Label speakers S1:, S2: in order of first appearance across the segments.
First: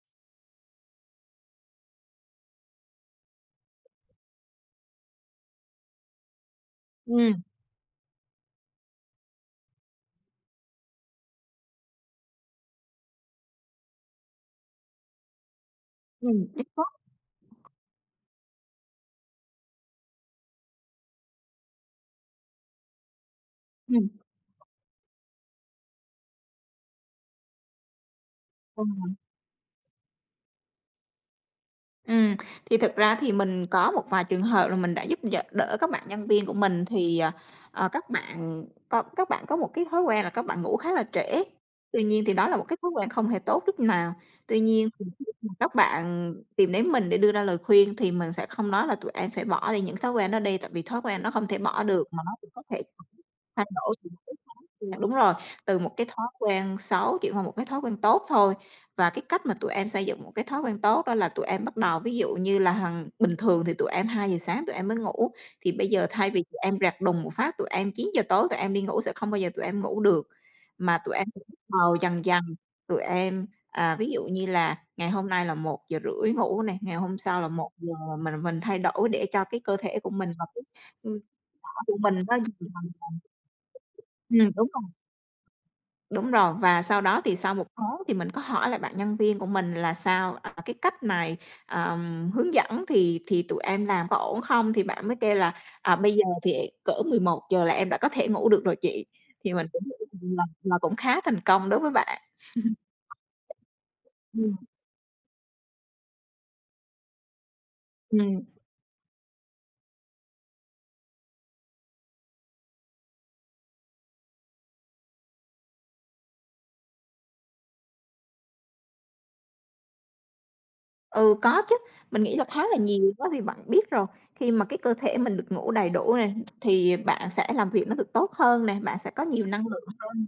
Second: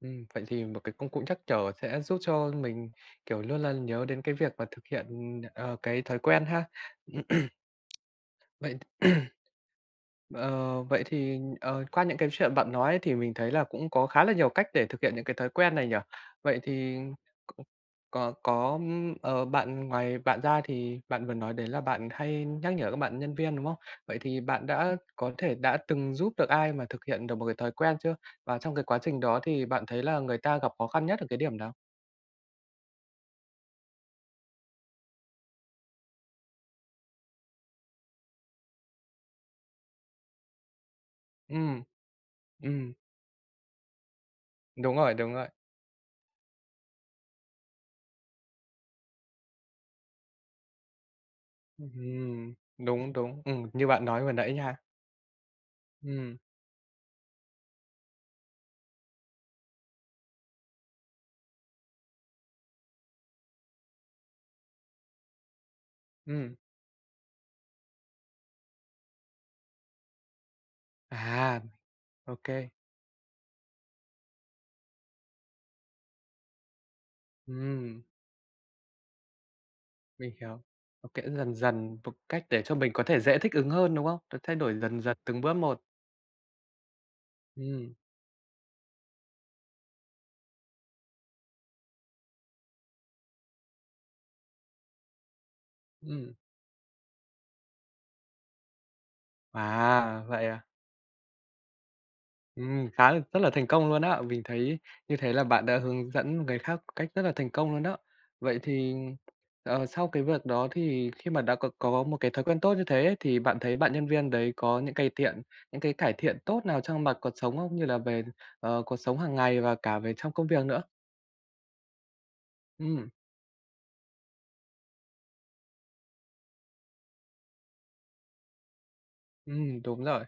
S1: Ừm, vậy thì một cái công cụ nhắc nhở sẽ giúp cho mình, kiểu như là, nhớ đến cái việc mà thực hiện, ờ, cái thói quen ha.
S2: Ừm.
S1: Vậy Ờ, vậy thì, ờ, qua những cái chuyện bạn nói thì mình thấy là cũng có khá là nhiều cách để thực hiện những cái thói quen này nhỉ.
S2: Ừm,
S1: Vậy
S2: đúng
S1: thì c
S2: đó.
S1: có có, ờ, bạn ngoài bạn ra thì bạn vừa nói đấy là bạn hay nhắc nhở các bạn nhân viên, đúng không?
S2: Ừm.
S1: Vậy thì bạn đã có thể đã từng giúp được ai mà thực hiện được một cái thói quen chưa? Và trong cái quá
S2: Ừm.
S1: trình đó thì bạn thấy là người ta gặp khó khăn nhất ở cái điểm nào?
S2: Ừm, thì thực ra thì mình có một vài trường hợp là mình đã giúp đ đỡ các bạn nhân viên của mình thì, ờ, các bạn co các bạn có một cái thói quen là các bạn ngủ khá là trễ.
S1: Ừm,
S2: Tuy nhiên, thì đó là một cái thói
S1: ừm.
S2: quen không hề tốt chút nào. Tuy nhiên,
S1: Đúng rồi, đúng rồi.
S2: [unintelligible] các bạn tìm đến mình để đưa ra lời khuyên thì mình sẽ không nói là "Tụi em sẽ bỏ đi những thói quen đó đi, tại vì thói quen nó không thể bỏ được mà nó cũng
S1: Ừm,
S2: có thể
S1: đúng, đúng.
S2: thay
S1: Ừm, như
S2: đổi"
S1: bạn nói vừa nãy nha.
S2: [unintelligible] đúng rồi, từ một cái thói
S1: Ừm.
S2: quen xấu chuyển qua một cái thói quen tốt thôi. Và cái cách mà tụi em xây dựng một cái thói quen tốt đó là tụi em bắt đầu ví dụ như là hằng bình thường thì tụi em 2:00 sáng tụi em mới ngủ, thì bây giờ thay vì
S1: Ừm.
S2: tụi em rẹt đùng một phát, tụi em 9:00 tối tụi em đi ngủ sẽ không bao giờ tụi em ngủ được, mà tụi em
S1: À,
S2: bắt đầu dần
S1: ô
S2: dần.
S1: kê.
S2: Tụi em à, ví dụ như là ngày hôm nay là 1:30 ngủ nè, ngày hôm sau là 1:00,
S1: Ừm.
S2: mình mình thay đổi để cho cái cơ thể của mình
S1: Mình
S2: và
S1: hiểu.
S2: cái,
S1: Nó
S2: ừm,
S1: kể dần
S2: [unintelligible] của
S1: dần một
S2: mình nó hình
S1: cách để cho
S2: thành
S1: mình có thể dễ thích ứng hơn, đúng không? Được
S2: dần." Ừm,
S1: thay
S2: đúng
S1: đổi
S2: rồi.
S1: dần dần từng bước một.
S2: Đúng rồi, và sau đó, thì sau 1
S1: Ừm.
S2: tháng thì mình có hỏi lại bạn nhân viên của mình là "Sao, à, cái cách này, ờ, hướng dẫn thì thì tụi em làm có ổn không?". Thì bạn mới kêu là "À, bây giờ
S1: Ừm.
S2: thì cỡ 11:00 là em đã có thể ngủ được rồi chị." Thì mình
S1: À,
S2: [unintelligible] mà
S1: vậy à.
S2: mà cũng khá thành công đối với bạn.
S1: Ừm, khá là rất là thành công luôn á. Mình
S2: Ừm.
S1: thấy như thế là bạn đã hướng dẫn người khác một cách rất là thành công luôn đó.
S2: Ừm.
S1: Vậy thì, ờ, sau cái việc đó, thì khi mà đã có có một cái thói quen tốt như hế ấy, thì bạn thấy bạn nhân viên đấy có những cây tiện những cái cải thiện tốt nào trong mặt cuộc sống không, như là về, ờ, cuộc sống hàng ngày và cả về trong công việc nữa?
S2: Ừ, có chứ. Mình nghĩ là khá là
S1: Ừm.
S2: nhiều, đó thì bạn biết rồi, khi mà cái cơ thể mình được ngủ đầy đủ này, thì bạn sẽ làm việc nó được tốt hơn nè, bạn sẽ có nhiều năng
S1: Ừm,
S2: lượng
S1: đúng rồi.
S2: hơn,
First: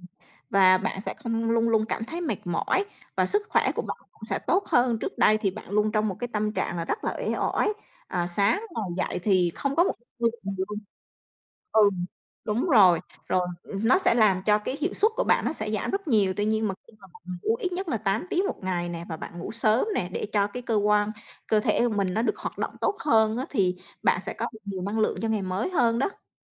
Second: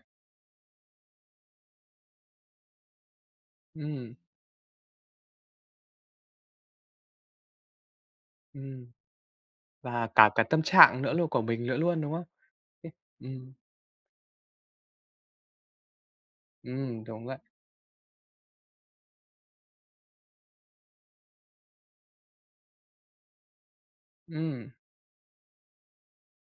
S2: và bạn sẽ không luôn luôn cảm thấy mệt mỏi và sức khỏe của bạn
S1: Ừm.
S2: cũng sẽ tốt hơn. Trước đây, thì bạn luôn trong một cái tâm trạng là rất là uể oải, à, sáng ngồi
S1: Ừm.
S2: dậy thì không có một
S1: Và cả cả tâm trạng nữa luôn của
S2: [unintelligible]
S1: mình lữa
S2: ừ,
S1: luôn, đúng không?
S2: đúng rồi, rồi
S1: Ừm.
S2: nó sẽ làm cho cái hiệu suất của bạn nó sẽ giảm rất nhiều. Tuy nhiên, mà khi
S1: Ừm,
S2: mà
S1: đúng
S2: bạn
S1: vậy.
S2: ngủ ít nhất là 8 tiếng 1 ngày nè và bạn ngủ sớm nè để cho cái cơ quan cơ thể của mình nó được hoạt động tốt hơn á, thì bạn sẽ có được
S1: Ừm.
S2: nhiều năng lượng cho ngày mới hơn đó.